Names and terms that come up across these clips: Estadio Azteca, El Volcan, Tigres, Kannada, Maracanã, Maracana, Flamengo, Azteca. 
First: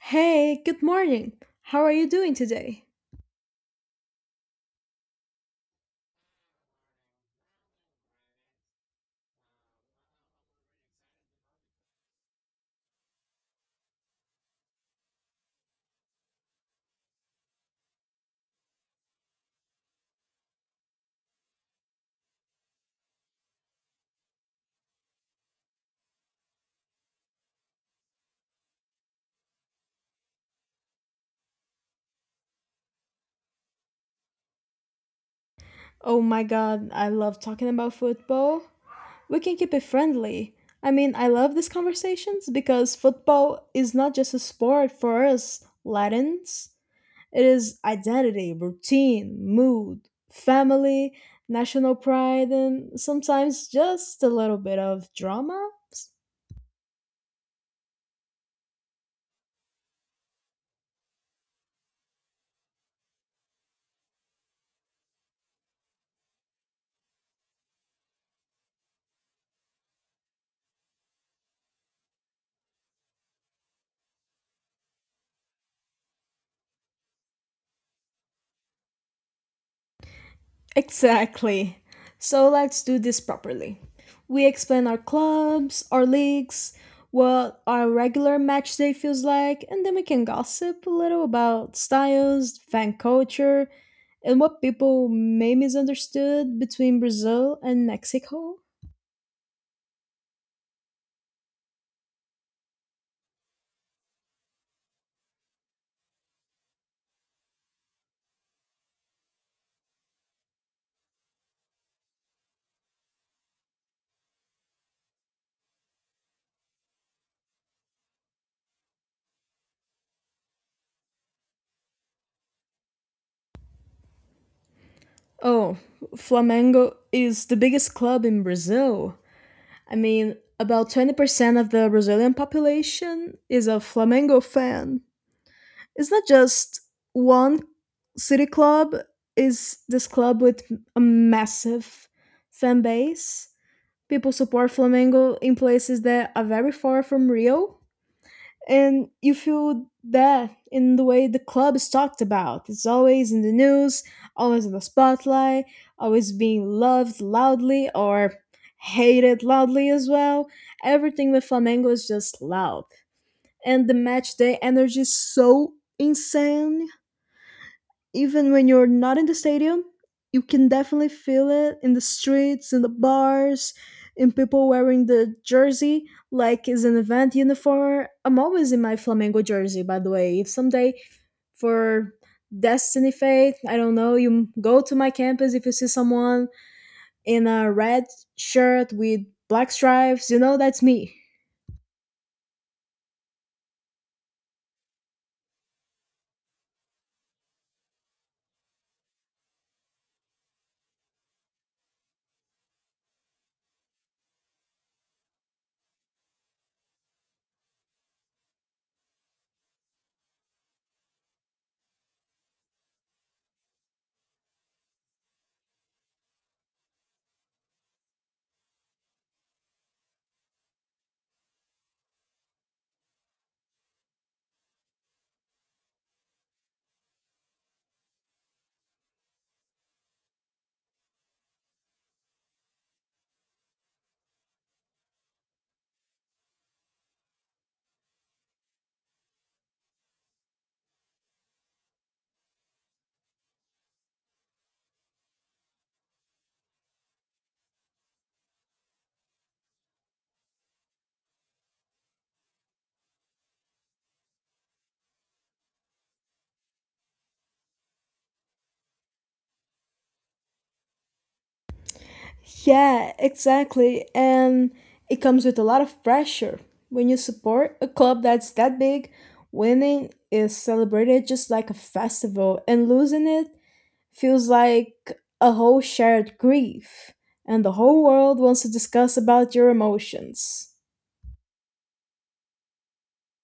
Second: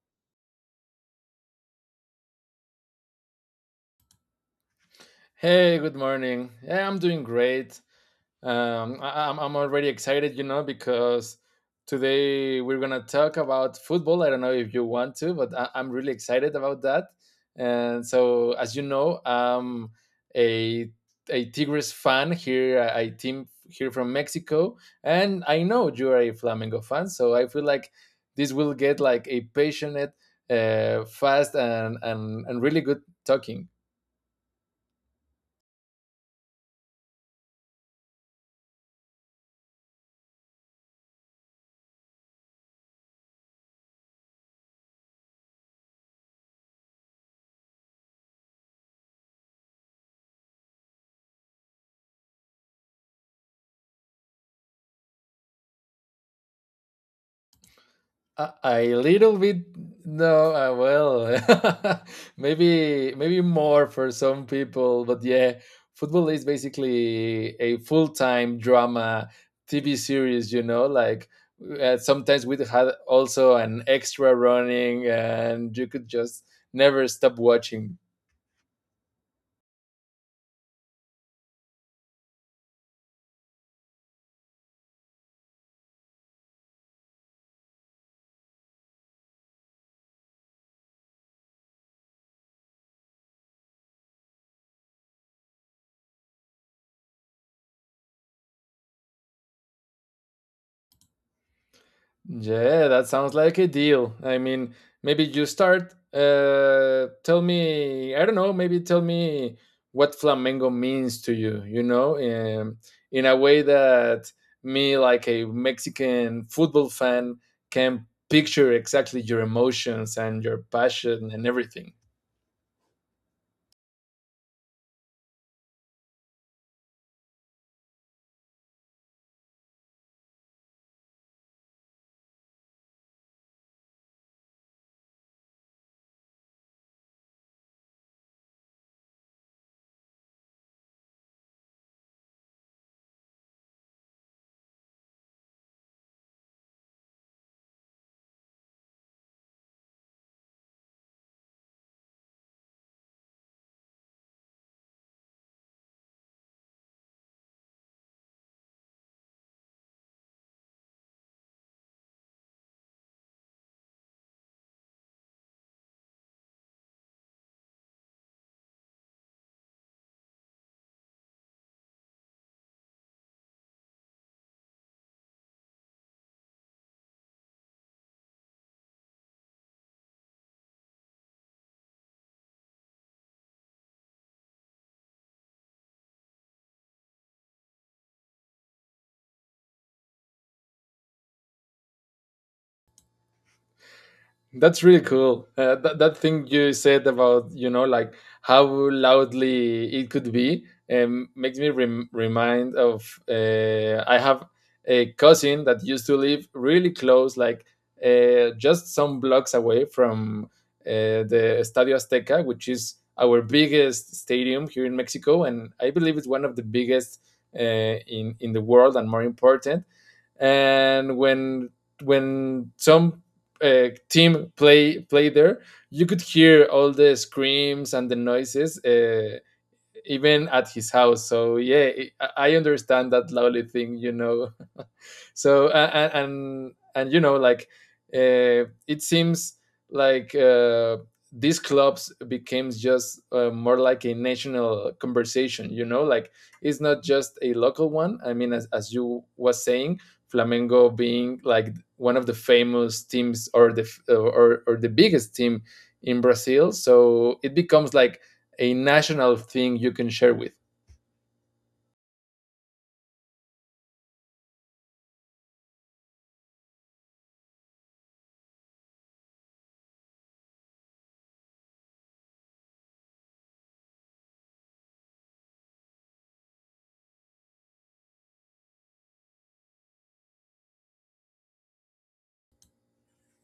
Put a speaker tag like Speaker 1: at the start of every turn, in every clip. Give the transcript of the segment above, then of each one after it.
Speaker 1: Hey, good morning. How are you doing today?
Speaker 2: Hey, good morning. Yeah, I'm doing great. I'm already excited, you know, because today we're gonna talk about football. I don't know if you want to, but I'm really excited about that. And so, as you know, I'm a a Tigres fan here. I team here from Mexico, and I know you're a Flamengo fan, so I feel like this will get like a passionate, fast, and really good talking.
Speaker 1: Oh my god, I love talking about football. We can keep it friendly. I mean, I love these conversations because football is not just a sport for us Latins, it is identity, routine, mood, family, national pride, and sometimes just a little bit of drama.
Speaker 2: A little bit, no, well, maybe more for some people, but yeah, football is basically a full-time drama TV series, you know, sometimes we had also an extra running and you could just never stop watching.
Speaker 1: Exactly. So let's do this properly. We explain our clubs, our leagues, what our regular match day feels like, and then we can gossip a little about styles, fan culture, and what people may misunderstood between Brazil and Mexico.
Speaker 2: Yeah, that sounds like a deal. I mean, maybe you start. Tell me, I don't know. Maybe tell me what flamenco means to you. You know, in a way that me, like a Mexican football fan, can picture exactly your emotions and your passion and everything.
Speaker 1: Oh, Flamengo is the biggest club in Brazil. I mean, about 20% of the Brazilian population is a Flamengo fan. It's not just one city club, is this club with a massive fan base. People support flamengo in places that are very far from rio, and you feel that in the way the club is talked about. It's always in the news, always in the spotlight, always being loved loudly or hated loudly as well. Everything with flamengo is just loud, and the match day energy is so insane. Even when you're not in the stadium, you can definitely feel it in the streets, in the bars, in people wearing the jersey like it's an event uniform. I'm always in my Flamengo jersey, by the way. If someday for Destiny Fate, I don't know, you go to my campus, if you see someone in a red shirt with black stripes, you know that's me.
Speaker 2: That's really cool. That thing you said about, you know, like how loudly it could be, makes me remind of, I have a cousin that used to live really close, like just some blocks away from, the Estadio Azteca, which is our biggest stadium here in Mexico, and I believe it's one of the biggest, in the world and more important, and when some, team play there, you could hear all the screams and the noises, even at his house. So yeah, I understand that lovely thing, you know. So and you know like it seems like these clubs became just more like a national conversation, you know, like it's not just a local one. I mean, as you was saying, flamengo being like one of the famous teams or the or the biggest team in brazil, so it becomes like a national thing you can share with.
Speaker 1: Yeah, exactly. And it comes with a lot of pressure. When you support a club that's that big, winning is celebrated just like a festival, and losing it feels like a whole shared grief. And the whole world wants to discuss about your emotions.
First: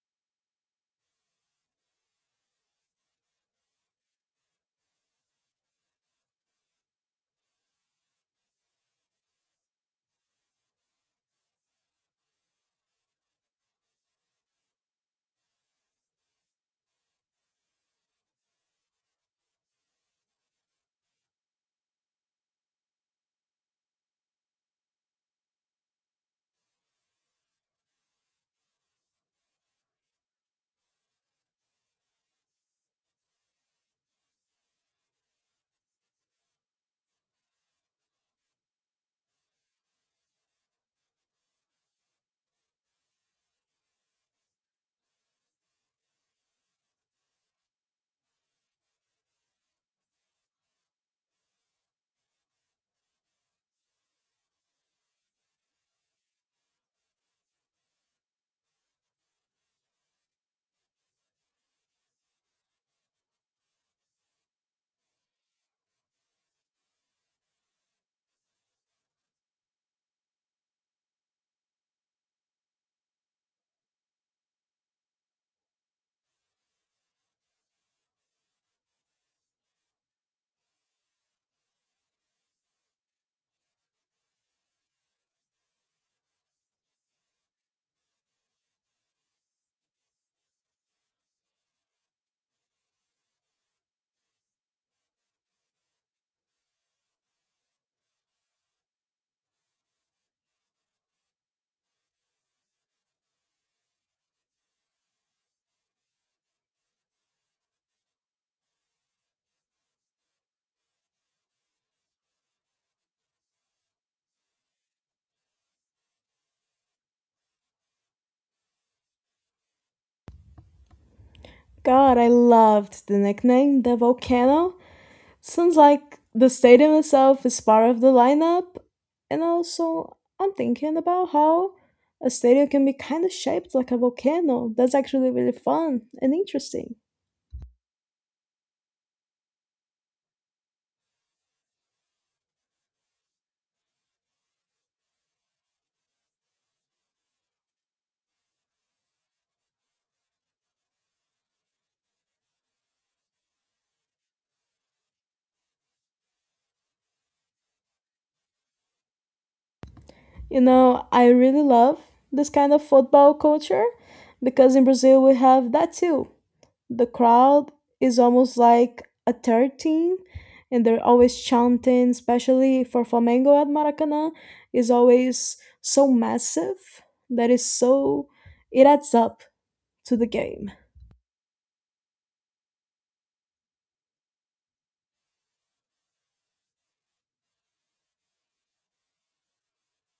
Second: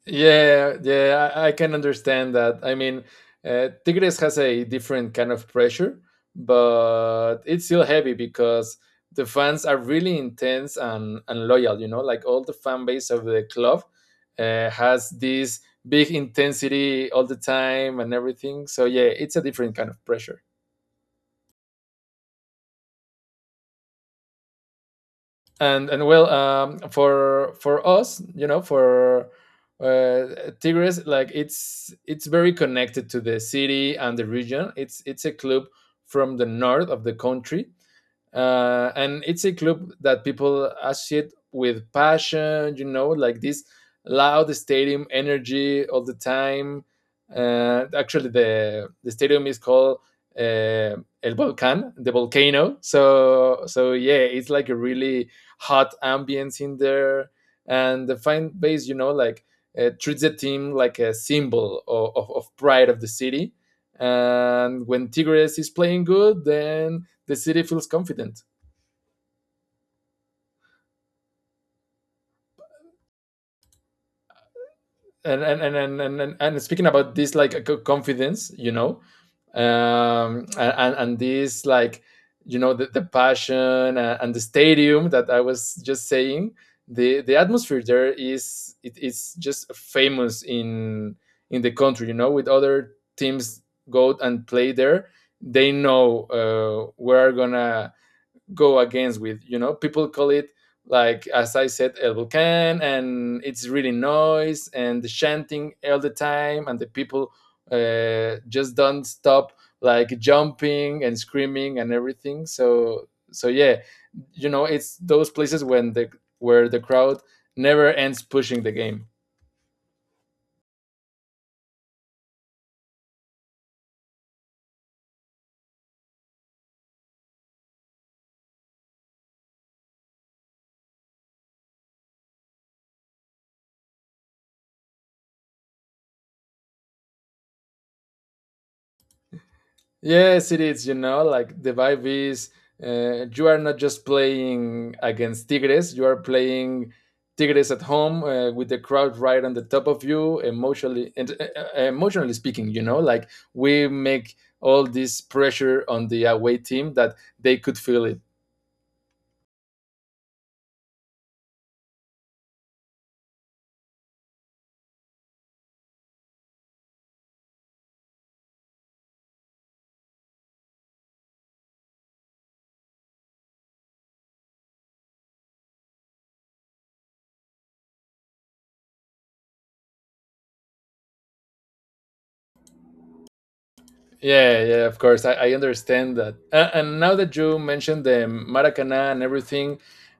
Speaker 2: Yeah, yeah, I can understand that. I mean, Tigres has a different kind of pressure, but it's still heavy because the fans are really intense and loyal, you know, like all the fan base of the club has this big intensity all the time and everything. So, yeah, it's a different kind of pressure. And well, um, for us, you know, for uh tigres like it's very connected to the city and the region. It's a club from the north of the country, and it's a club that people associate with passion, you know, like this loud stadium energy all the time. Actually, the stadium is called, uh, el volcan, the volcano. So so yeah, it's like a really hot ambience in there. And the fan base, you know, like treats the team like a symbol of pride of the city, and when tigres is playing good, then the city feels confident. And and speaking about this like confidence, you know, and this like, you know, the passion and the stadium that I was just saying. The atmosphere there, is it's just famous in the country. You know, with other teams go and play there, they know, we're gonna go against with, you know, people call it, like as I said, el volcan, and it's really noise, and the chanting all the time, and the people just don't stop like jumping and screaming and everything. So so yeah, you know, it's those places when the, where the crowd never ends pushing the game.
Speaker 1: God, I loved the nickname, the volcano. Sounds like the stadium itself is part of the lineup, and also I'm thinking about how a stadium can be kind of shaped like a volcano. That's actually really fun and interesting.
Speaker 2: Yes, it is. You know, like the vibe is, you are not just playing against Tigres, you are playing Tigres at home, with the crowd right on the top of you, emotionally and emotionally speaking. You know, like we make all this pressure on the away team that they could feel it.
Speaker 1: You know, I really love this kind of football culture because in Brazil we have that too. The crowd is almost like a third team, and they're always chanting, especially for Flamengo at Maracanã, is always so massive that is so it adds up to the game.
Speaker 2: Yeah, yeah, of course. I understand that. And now that you mentioned the Maracana and everything,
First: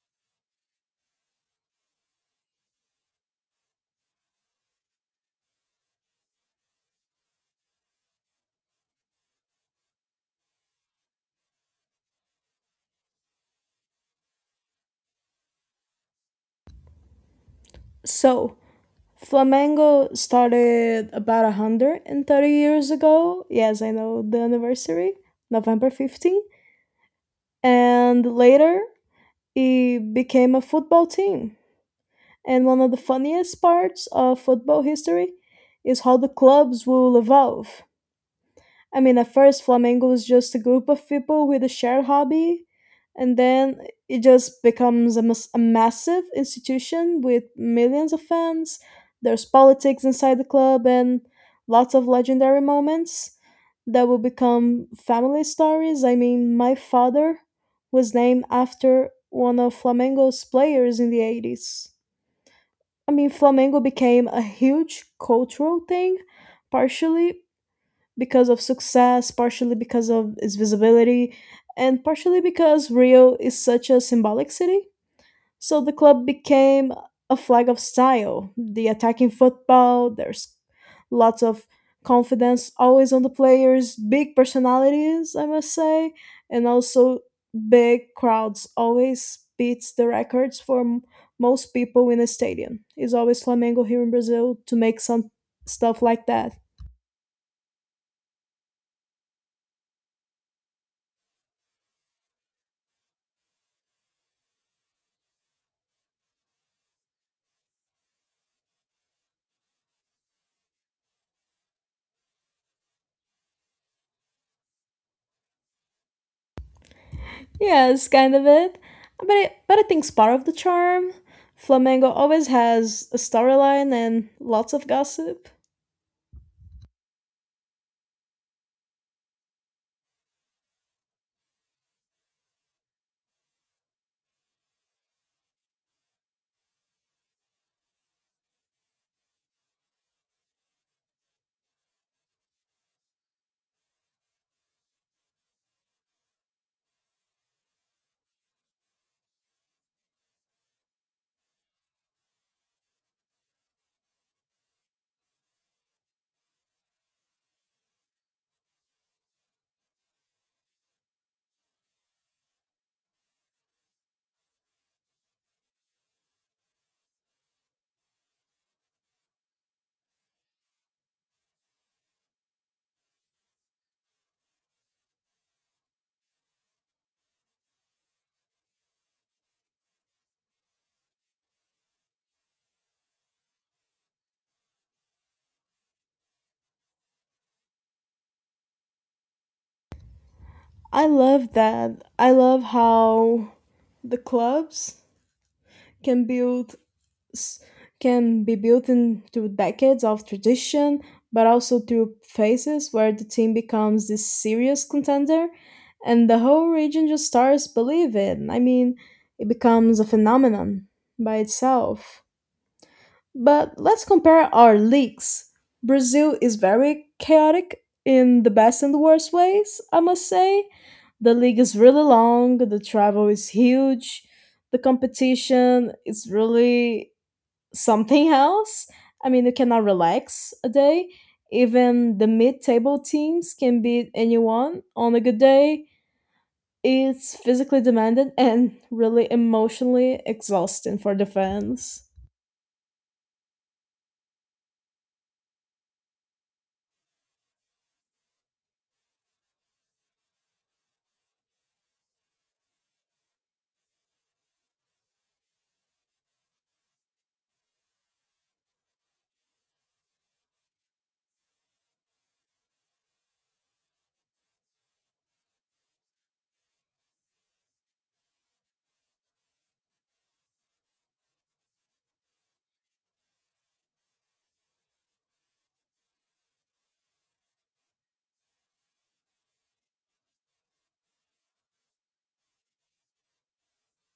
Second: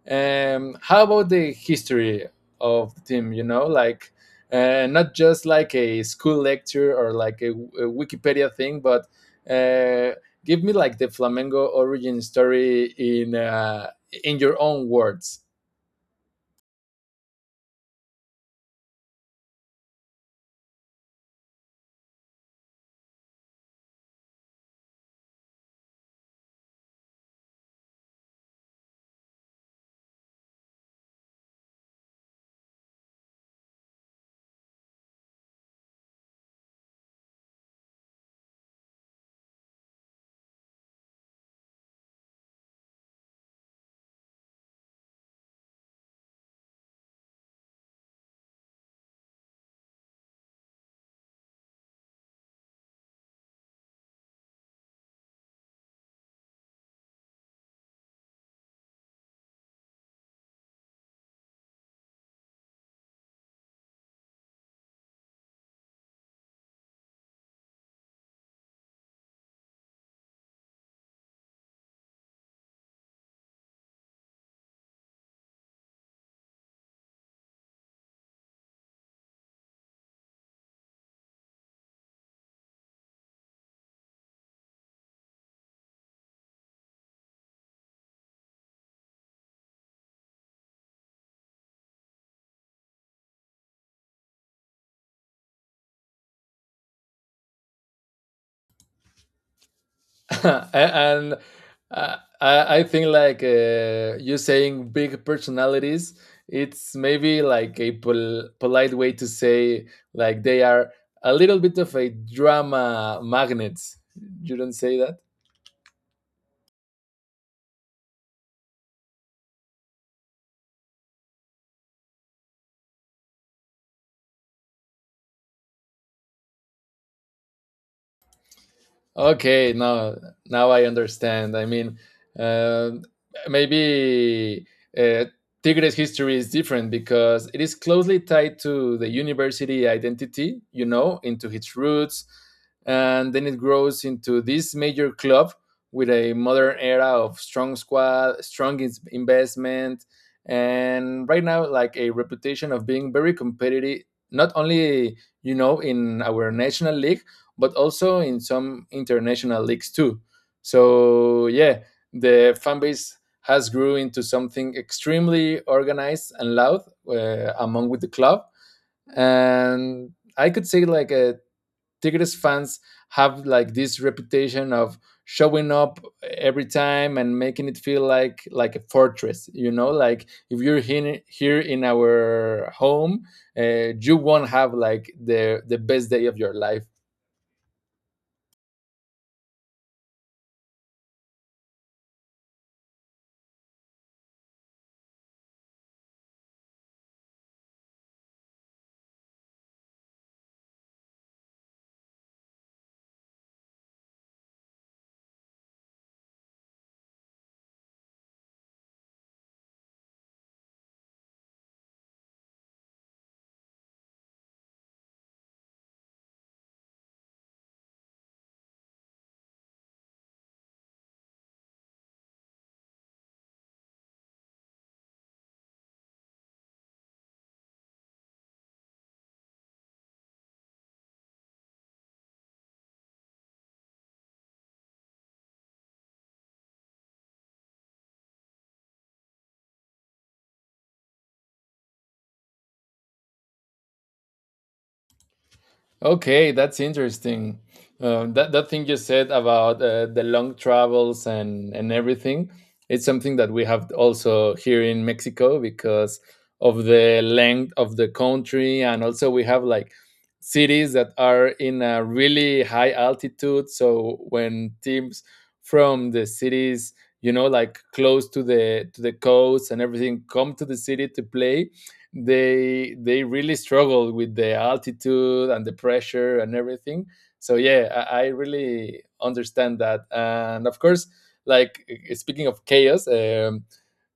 Speaker 2: how about the history of the team? You know, like not just like a school lecture or like a Wikipedia thing, but uh, give me like the Flamengo origin story in, in your own words.
Speaker 1: So Flamengo started about 130 years ago. Yes, I know the anniversary, November 15. And later, it became a football team. And one of the funniest parts of football history is how the clubs will evolve. I mean, at first, Flamengo was just a group of people with a shared hobby, and then it just becomes a massive institution with millions of fans. There's politics inside the club and lots of legendary moments that will become family stories. I mean, my father was named after one of Flamengo's players in the 80s. I mean, flamenco became a huge cultural thing, partially because of success, partially because of its visibility, and partially because Rio is such a symbolic city. So the club became a flag of style. The attacking football, there's lots of confidence always on the players, big personalities, I must say, and also big crowds always beats the records for most people in a stadium. It's always Flamengo here in Brazil to make some stuff like that.
Speaker 2: And uh, I think like you saying big personalities, it's maybe like a polite way to say like they are a little bit of a drama magnet. You don't say that.
Speaker 1: Yeah, it's kind of it. But I think it's part of the charm. Flamengo always has a storyline and lots of gossip.
Speaker 2: Okay, now now I understand. I mean, uh, maybe uh, Tigres history is different because it is closely tied to the university identity, you know, into its roots, and then it grows into this major club with a modern era of strong squad, strong investment, and right now like a reputation of being very competitive, not only, you know, in our national league, but also in some international leagues too. So yeah, the fan base has grew into something extremely organized and loud, among with the club, and I could say like, Tigres fans have like this reputation of showing up every time and making it feel like a fortress, you know, like if you're here in our home, you won't have like the best day of your life.
Speaker 1: I love that. I love how the clubs can build s- can be built into decades of tradition, but also through phases where the team becomes this serious contender, and the whole region just starts believing. I mean, it becomes a phenomenon by itself. But let's compare our leagues. Brazil is very chaotic in the best and the worst ways, I must say. The league is really long, the travel is huge, the competition is really something else. I mean, you cannot relax a day. Even the mid table teams can beat anyone on a good day. It's physically demanding and really emotionally exhausting for the fans.
Speaker 2: Okay, that's interesting. That thing you said about, the long travels and everything, it's something that we have also here in Mexico because of the length of the country, and also we have like cities that are in a really high altitude. So when teams from the cities, you know, like close to the coast and everything, come to the city to play, they really struggle with the altitude and the pressure and everything. So yeah, I really understand that. And of course like speaking of chaos,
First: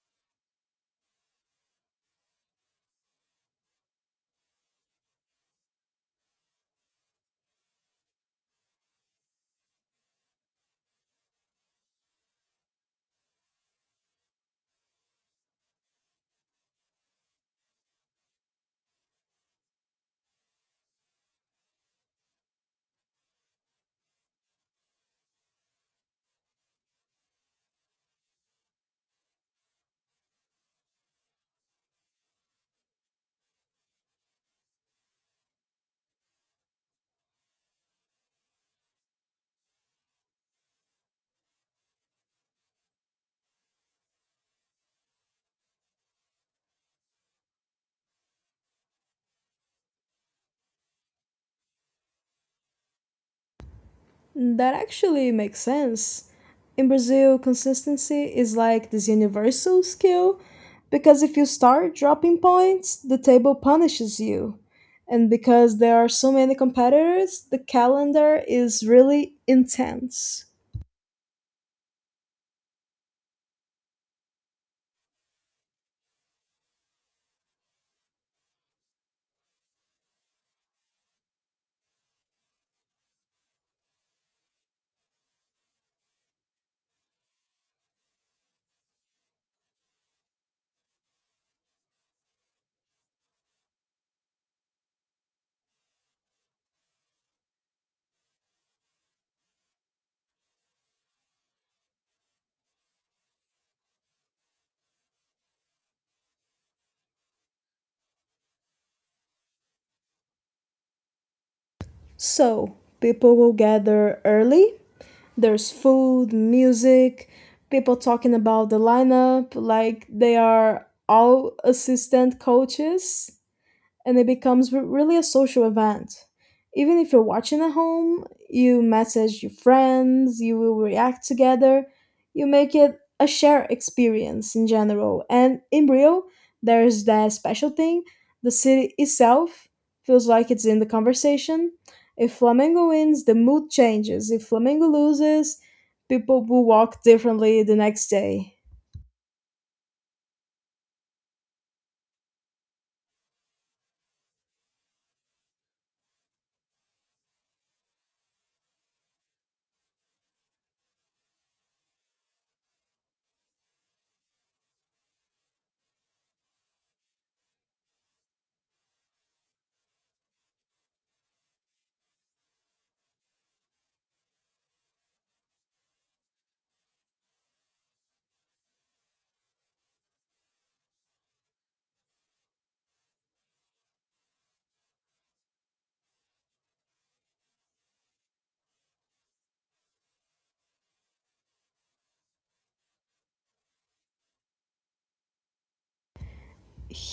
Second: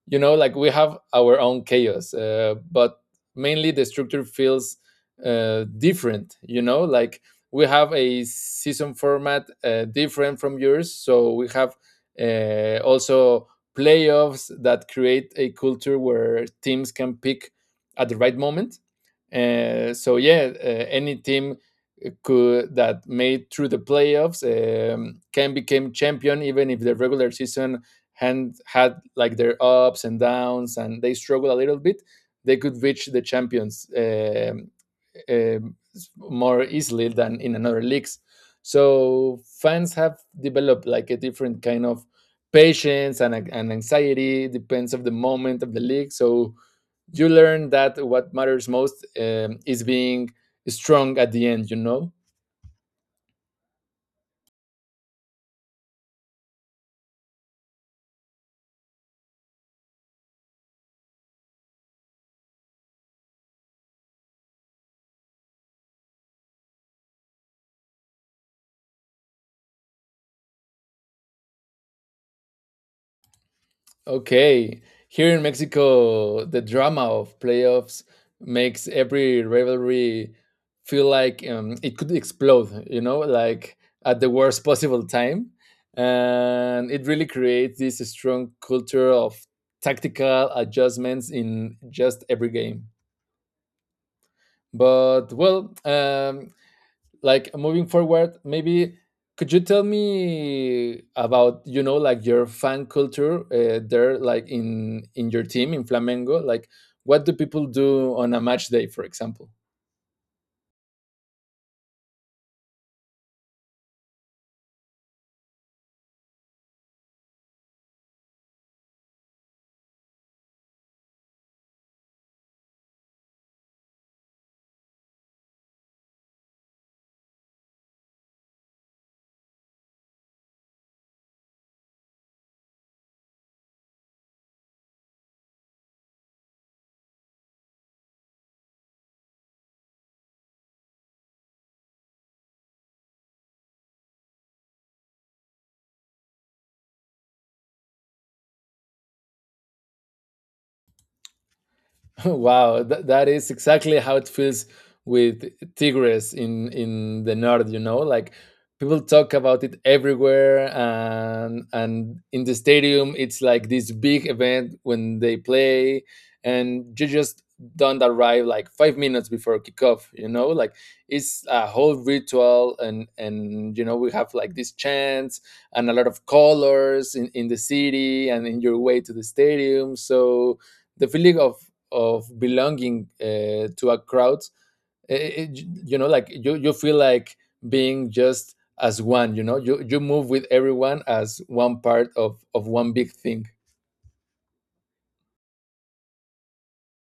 Speaker 2: you know like we have our own chaos, but mainly the structure feels, different, you know, like we have a season format, different from yours, so we have also playoffs that create a culture where teams can pick at the right moment. So yeah, any team could that made through the playoffs, can become champion even if the regular season had had like their ups and downs and they struggle a little bit, they could reach the champions, um, more easily than in another leagues. So fans have developed like a different kind of patience and anxiety depends of the moment of the league. So you learn that what matters most, is being strong at the end, you know?
Speaker 1: That actually makes sense. In Brazil, consistency is like this universal skill because if you start dropping points, the table punishes you. And because there are so many competitors, the calendar is really intense.
Speaker 2: Okay. Here in Mexico, the drama of playoffs makes every rivalry feel like, it could explode, you know, like at the worst possible time. And it really creates this strong culture of tactical adjustments in just every game. But well, like moving forward, maybe could you tell me about, you know, like your fan culture, there, like in your team, in flamengo, like what do people do on a match day, for example.
Speaker 1: So, people will gather early. There's food, music, people talking about the lineup, like they are all assistant coaches, and it becomes really a social event. Even if you're watching at home, you message your friends, you will react together, you make it a shared experience in general. And in Rio, there's that special thing, the city itself feels like it's in the conversation. If Flamengo wins, the mood changes. If Flamengo loses, people will walk differently the next day.
Speaker 2: Wow, that is exactly how it feels with Tigris in the north, you know? Like people talk about it everywhere, and in the stadium it's like this big event when they play, and you just don't arrive like 5 minutes before kickoff, you know? Like it's a whole ritual. And, you know, we have like this chants and a lot of colors in the city and in your way to the stadium. So the feeling of belonging, to a crowd, eh, eh, you know, like you feel like being just as one, you know, you move with everyone as one part of one big thing.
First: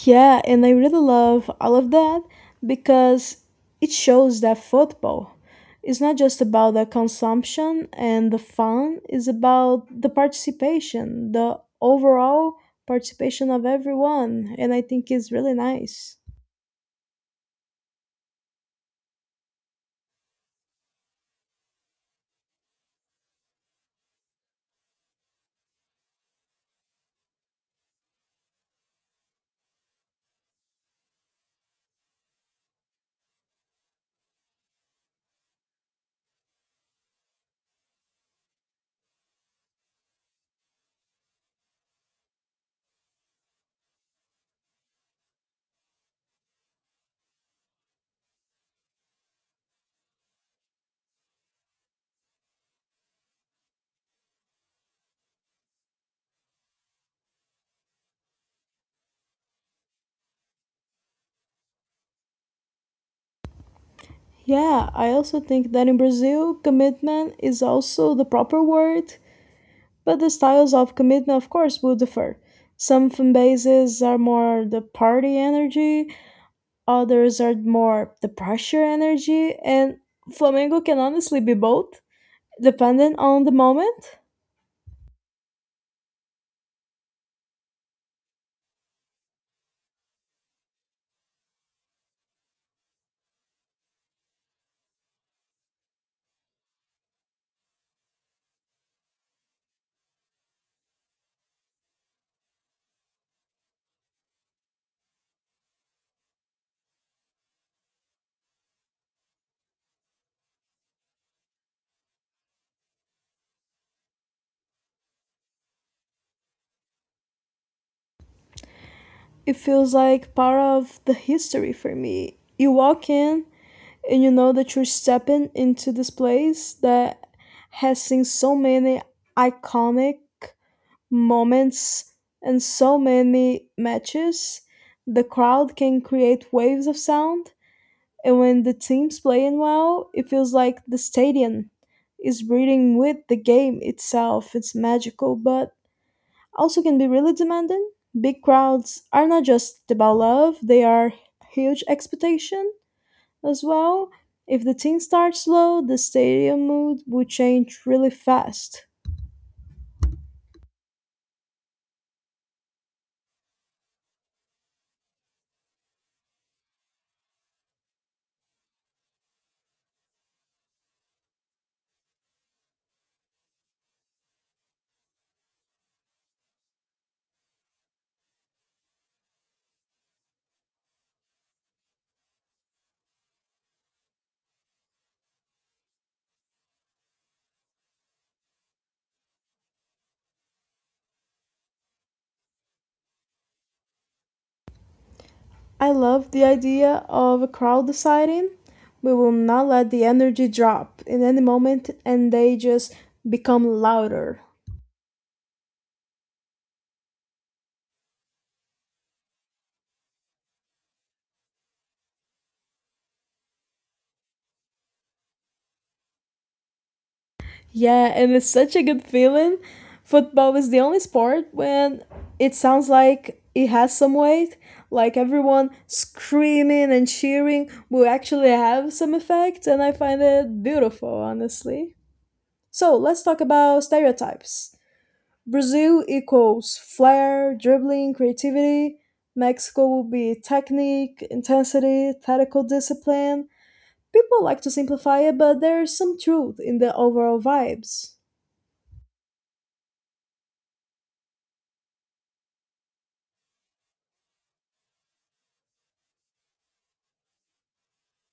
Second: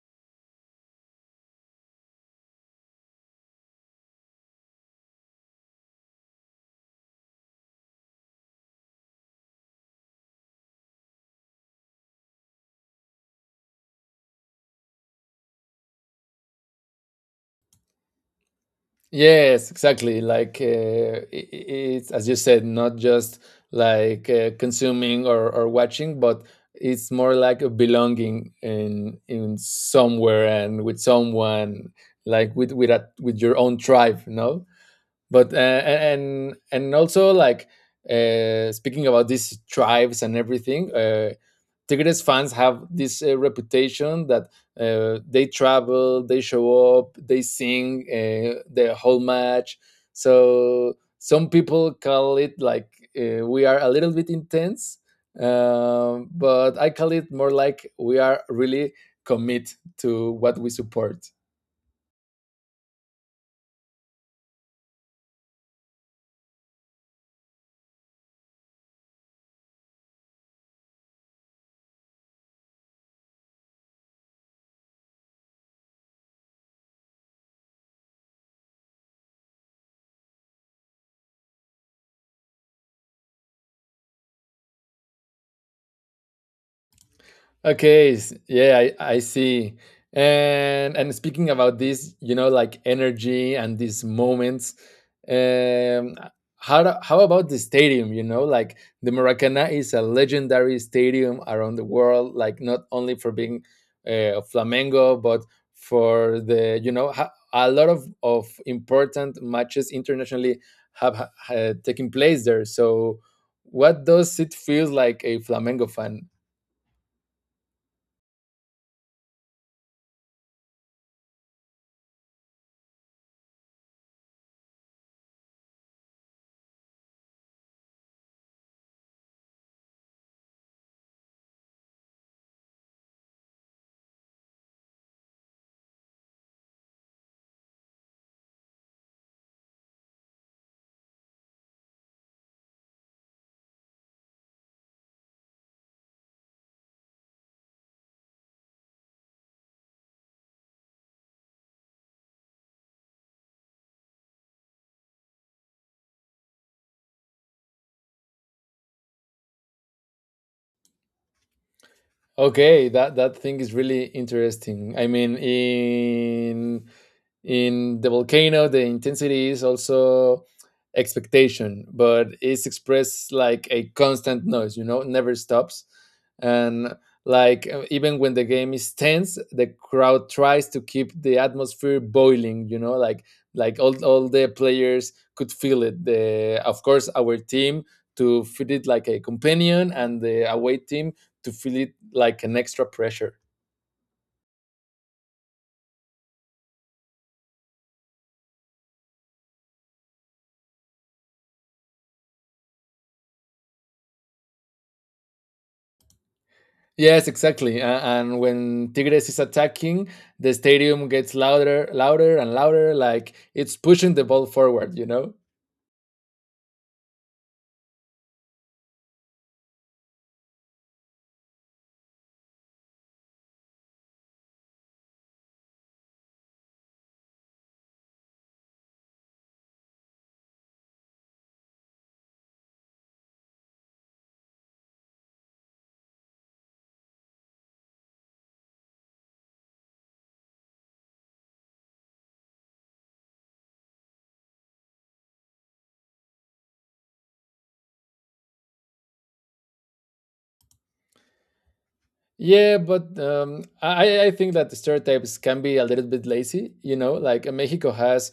Speaker 1: Yeah, and I really love all of that because it shows that football is not just about the consumption and the fun, it's about the participation, the overall participation of everyone, and I think it's really nice.
Speaker 2: Yes, exactly, like, i- i- it's as you said, not just like, consuming, or watching, but it's more like a belonging in somewhere and with someone, like with with your own tribe, no. But and also like, speaking about these tribes and everything, tigres fans have this, reputation that, they travel, they show up, they sing, the whole match. So some people call it like, we are a little bit intense, but I call it more like we are really commit to what we support.
Speaker 1: Yeah, I also think that in Brazil, commitment is also the proper word, but the styles of commitment, of course, will differ. Some fan bases are more the party energy, others are more the pressure energy, and flamengo can honestly be both dependent on the moment.
Speaker 2: Okay, yeah, I see. And speaking about this, you know, like energy and these moments, um, how about the stadium? You know, like the Maracana is a legendary stadium around the world, like not only for being, Flamengo, but for the, you know, a lot of important matches internationally have, taken place there. So, what does it feel like a Flamengo fan?
Speaker 1: It feels like part of the history for me. You walk in and you know that you're stepping into this place that has seen so many iconic moments and so many matches. The crowd can create waves of sound. And when the team's playing well, it feels like the stadium is breathing with the game itself. It's magical, but also can be really demanding. Big crowds are not just about love, they are huge expectation as well. If the team starts slow, the stadium mood will change really fast.
Speaker 2: Okay, that thing is really interesting. I mean, in the volcano, the intensity is also expectation, but it's expressed like a constant noise. You know, never stops, and even when the game is tense, the crowd tries to keep the atmosphere boiling. You know, like all the players could feel it. The of course our team to fit it like a companion, and the away team to feel it like an extra pressure.
Speaker 1: I love the idea of a crowd deciding we will not let the energy drop in any moment, and they just become louder.
Speaker 2: Yes, exactly. And when Tigres is attacking, the stadium gets louder, louder, and louder, like it's pushing the ball forward, you know?
Speaker 1: Yeah, and it's such a good feeling. Football is the only sport when it sounds like it has some weight, like everyone screaming and cheering will actually have some effect, and I find it beautiful, honestly. So let's talk about stereotypes. Brazil equals flair, dribbling, creativity. Mexico will be technique, intensity, tactical discipline. People like to simplify it, but there's some truth in the overall vibes.
Speaker 2: Yeah, but I think that the stereotypes can be a little bit lazy. You know, Mexico has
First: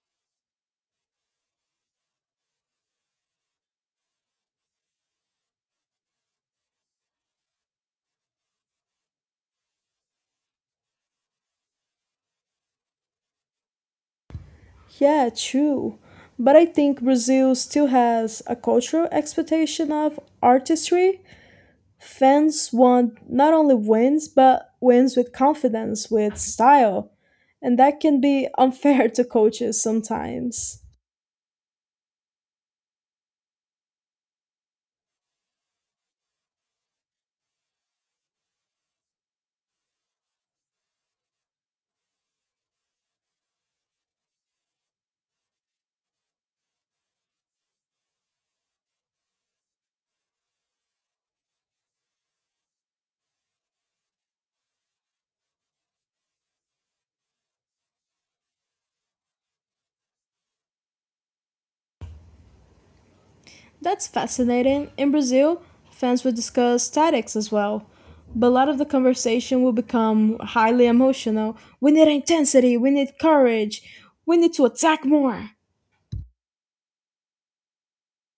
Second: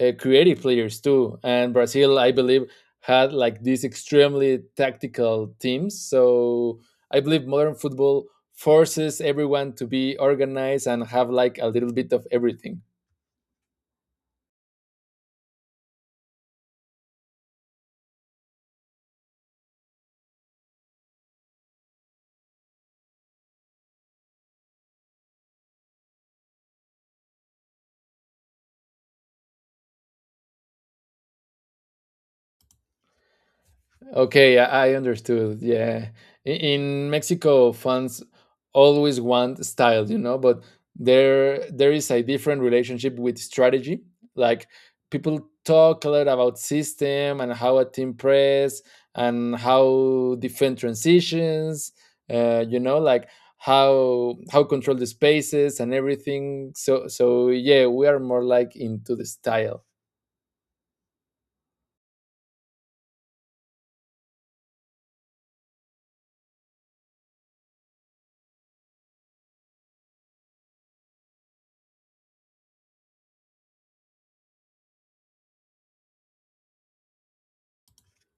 Speaker 2: creative players too, and Brazil, I believe, had like these extremely tactical teams. So I believe modern football forces everyone to be organized and have like a little bit of everything.
Speaker 1: Yeah, true. But I think Brazil still has a cultural expectation of artistry. Fans want not only wins, but wins with confidence, with style. And that can be unfair to coaches sometimes.
Speaker 2: Okay, I understood. Yeah. In Mexico, fans always want style, you know, but there is a different relationship with strategy. Like people talk a lot about system and how a team press and how defend transitions, you know, like how control the spaces and everything. So yeah, we are more like into the style.
Speaker 1: That's fascinating. In Brazil, fans will discuss tactics as well. But a lot of the conversation will become highly emotional. We need intensity, we need courage, we need to attack more.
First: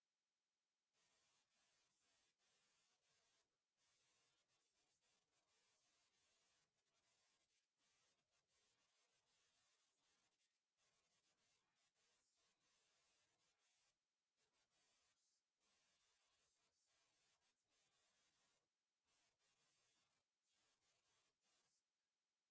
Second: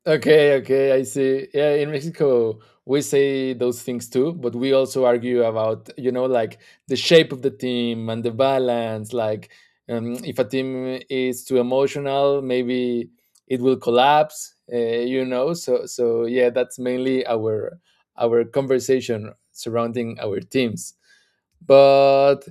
Speaker 2: Okay, okay, I see. Yeah, in Mexico we say those things too, but we also argue about, you know, like the shape of the team and the balance. Like, if a team is too emotional, maybe it will collapse. You know, so yeah, that's mainly our conversation surrounding our teams. But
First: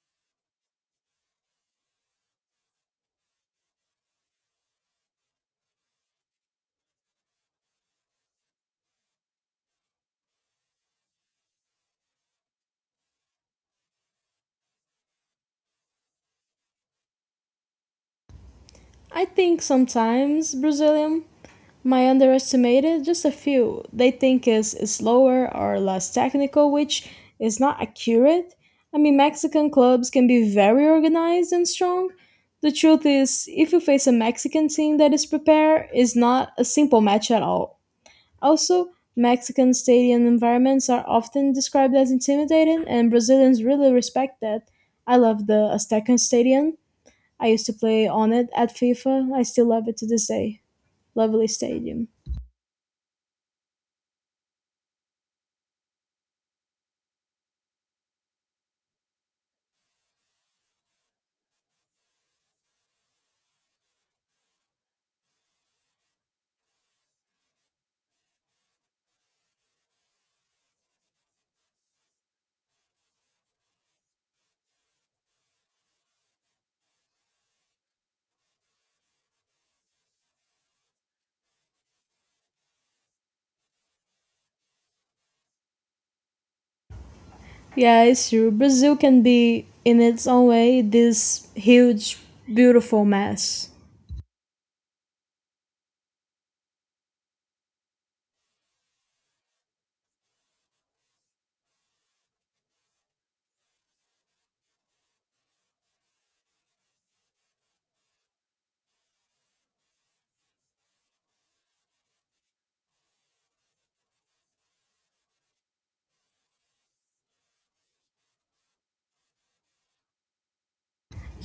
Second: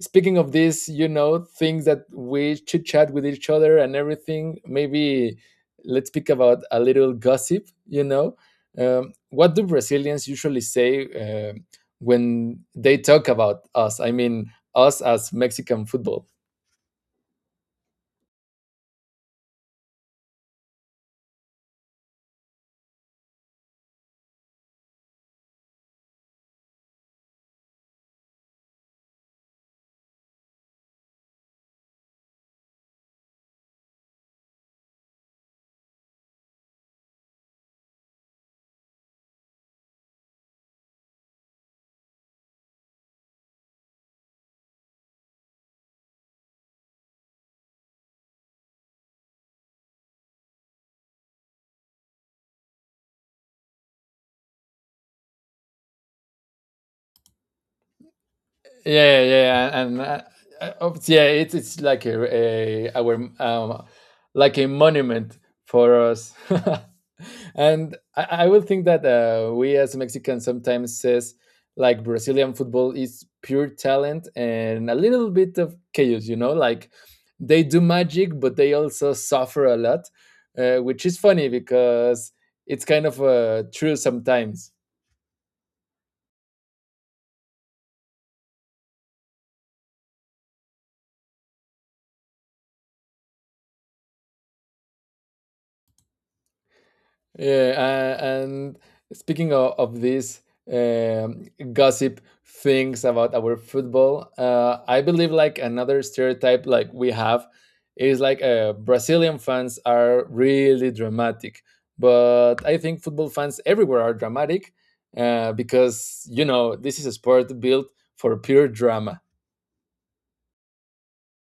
Speaker 2: speaking of this, you know, things that we chit chat with each other and everything, maybe let's speak about a little gossip. You know, what do Brazilians usually say when they talk about us? I mean, us as Mexican football.
Speaker 1: I think sometimes Brazilian my underestimated just a few. They think is slower or less technical, which is not accurate. I mean, mexican clubs can be very organized and strong. The truth is, if you face a mexican team that is prepared, is not a simple match at all. Also, mexican stadium environments are often described as intimidating, and brazilians really respect that. I love the aztecan stadium. I used to play on it at fifa. I still love it to this day. Lovely stadium.
Speaker 2: Yeah, yeah, yeah, yeah, and yeah, it's like a our like a monument for us, and I would think that we as Mexicans sometimes says like Brazilian football is pure talent and a little bit of chaos, you know, like they do magic, but they also suffer a lot, which is funny because it's kind of true sometimes.
Speaker 1: Yeah, it's true. Brazil can be, in its own way, this huge, beautiful mess.
Speaker 2: Yeah, and speaking of these gossip things about our football, I believe like another stereotype like we have is Brazilian fans are really dramatic, but I think football fans everywhere are dramatic because you know this is a sport built for pure drama.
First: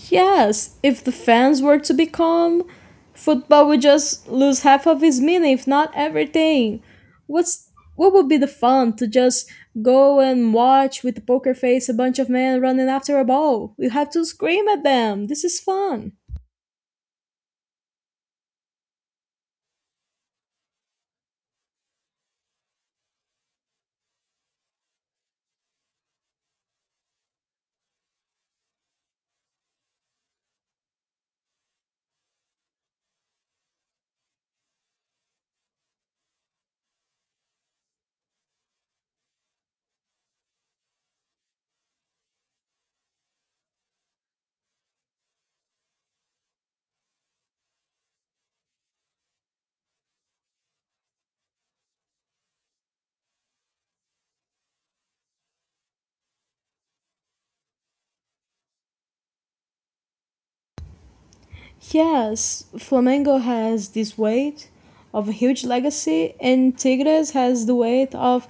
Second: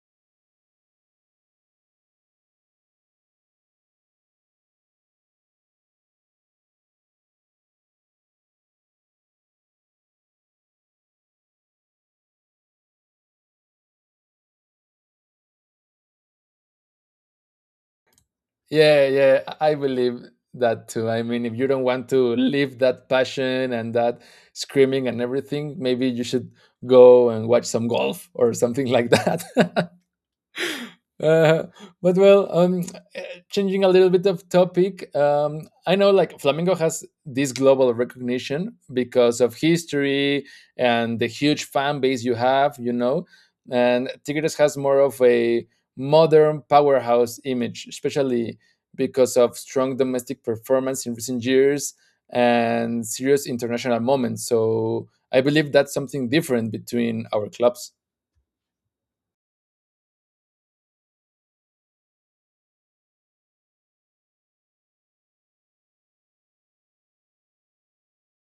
Speaker 1: Yes, if the fans were to be calm, football would just lose half of its meaning, if not everything. What's what would be the fun to just go and watch with a poker face a bunch of men running after a ball? You have to scream at them. This is fun.
Speaker 2: Yeah, yeah, I believe that too. I mean, if you don't want to live that passion and that screaming and everything, maybe you should go and watch some golf or something like that. Uh, but eh, changing a little bit of topic, I know like Flamengo has this global recognition because of history and the huge fan base you have, you know, and Tigres has more of a modern powerhouse image, especially because of strong domestic performance in recent years and serious international moments. So I believe that's something different between our clubs.
Speaker 1: Yes, Flamengo has this weight of a huge legacy, and Tigres has the weight of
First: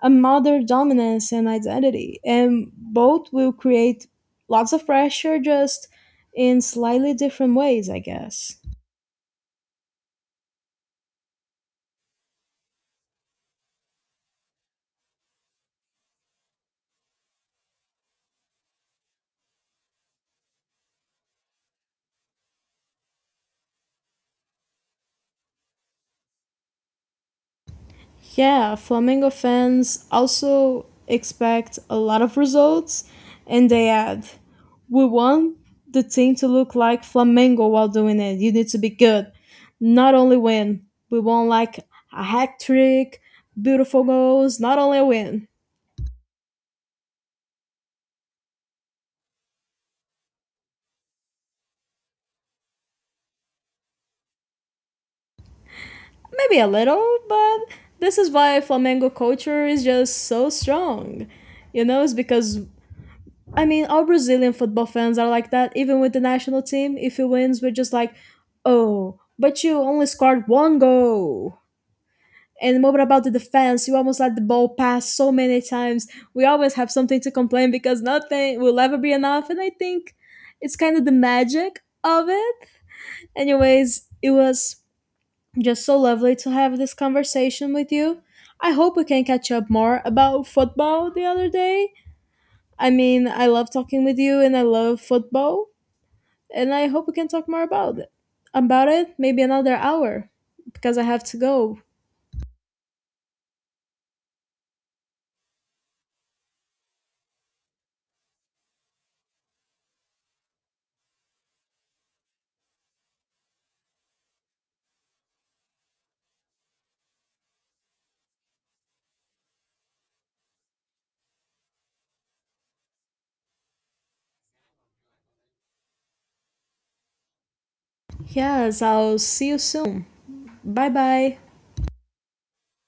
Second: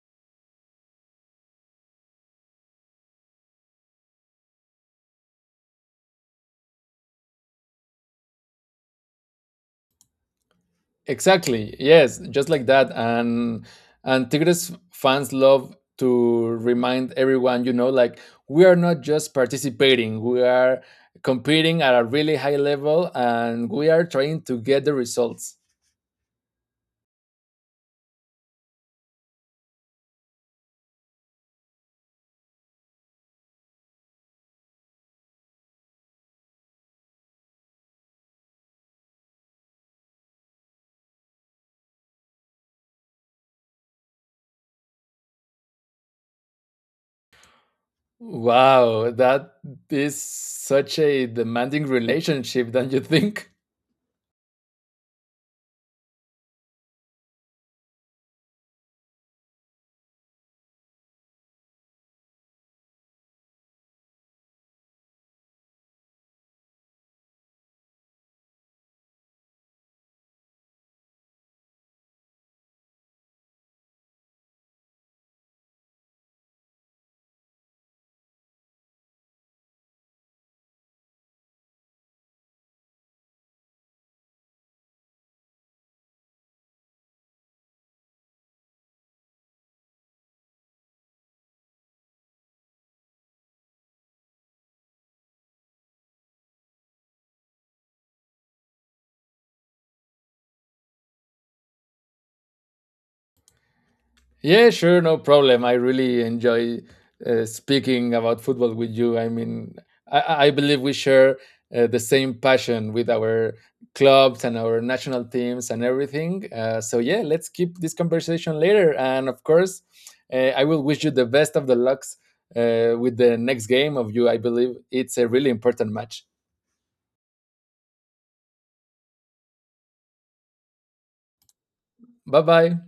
Speaker 1: a mother dominance and identity. And both will create lots of pressure, just in slightly different ways, I guess.
Speaker 2: Exactly. Yes, just like that. And Tigres fans love to remind everyone, you know, like we are not just participating, we are competing at a really high level and we are trying to get the results.
Speaker 1: Yeah, Flamengo fans also expect a lot of results, and they add, we want the team to look like Flamengo while doing it. You need to be good, not only win. We want like a hat trick, beautiful goals, not only a win.
Speaker 2: Wow, that is such a demanding relationship, don't you think?
Speaker 1: Maybe a little, but this is why Flamengo culture is just so strong. You know, it's because I mean, all Brazilian football fans are like that. Even with the national team, if it wins, we're just like, oh, but you only scored one goal. And what about the defense? You almost let the ball pass so many times. We always have something to complain because nothing will ever be enough. And I think it's kind of the magic of it. Anyways, it was just so lovely to have this conversation with you. I hope we can catch up more about football the other day. I mean, I love talking with you and I love football. And I hope we can talk more about it. About it, maybe another hour because I have to go.
Speaker 2: Yeah, sure, no problem. I really enjoy speaking about football with you. I mean, I believe we share the same passion with our clubs and our national teams and everything. So yeah, let's keep this conversation later. And of course, I will wish you the best of the lucks with the next game of you. I believe it's a really important match.
Speaker 1: Yes, I'll see you soon. Bye bye.
Speaker 2: Bye bye.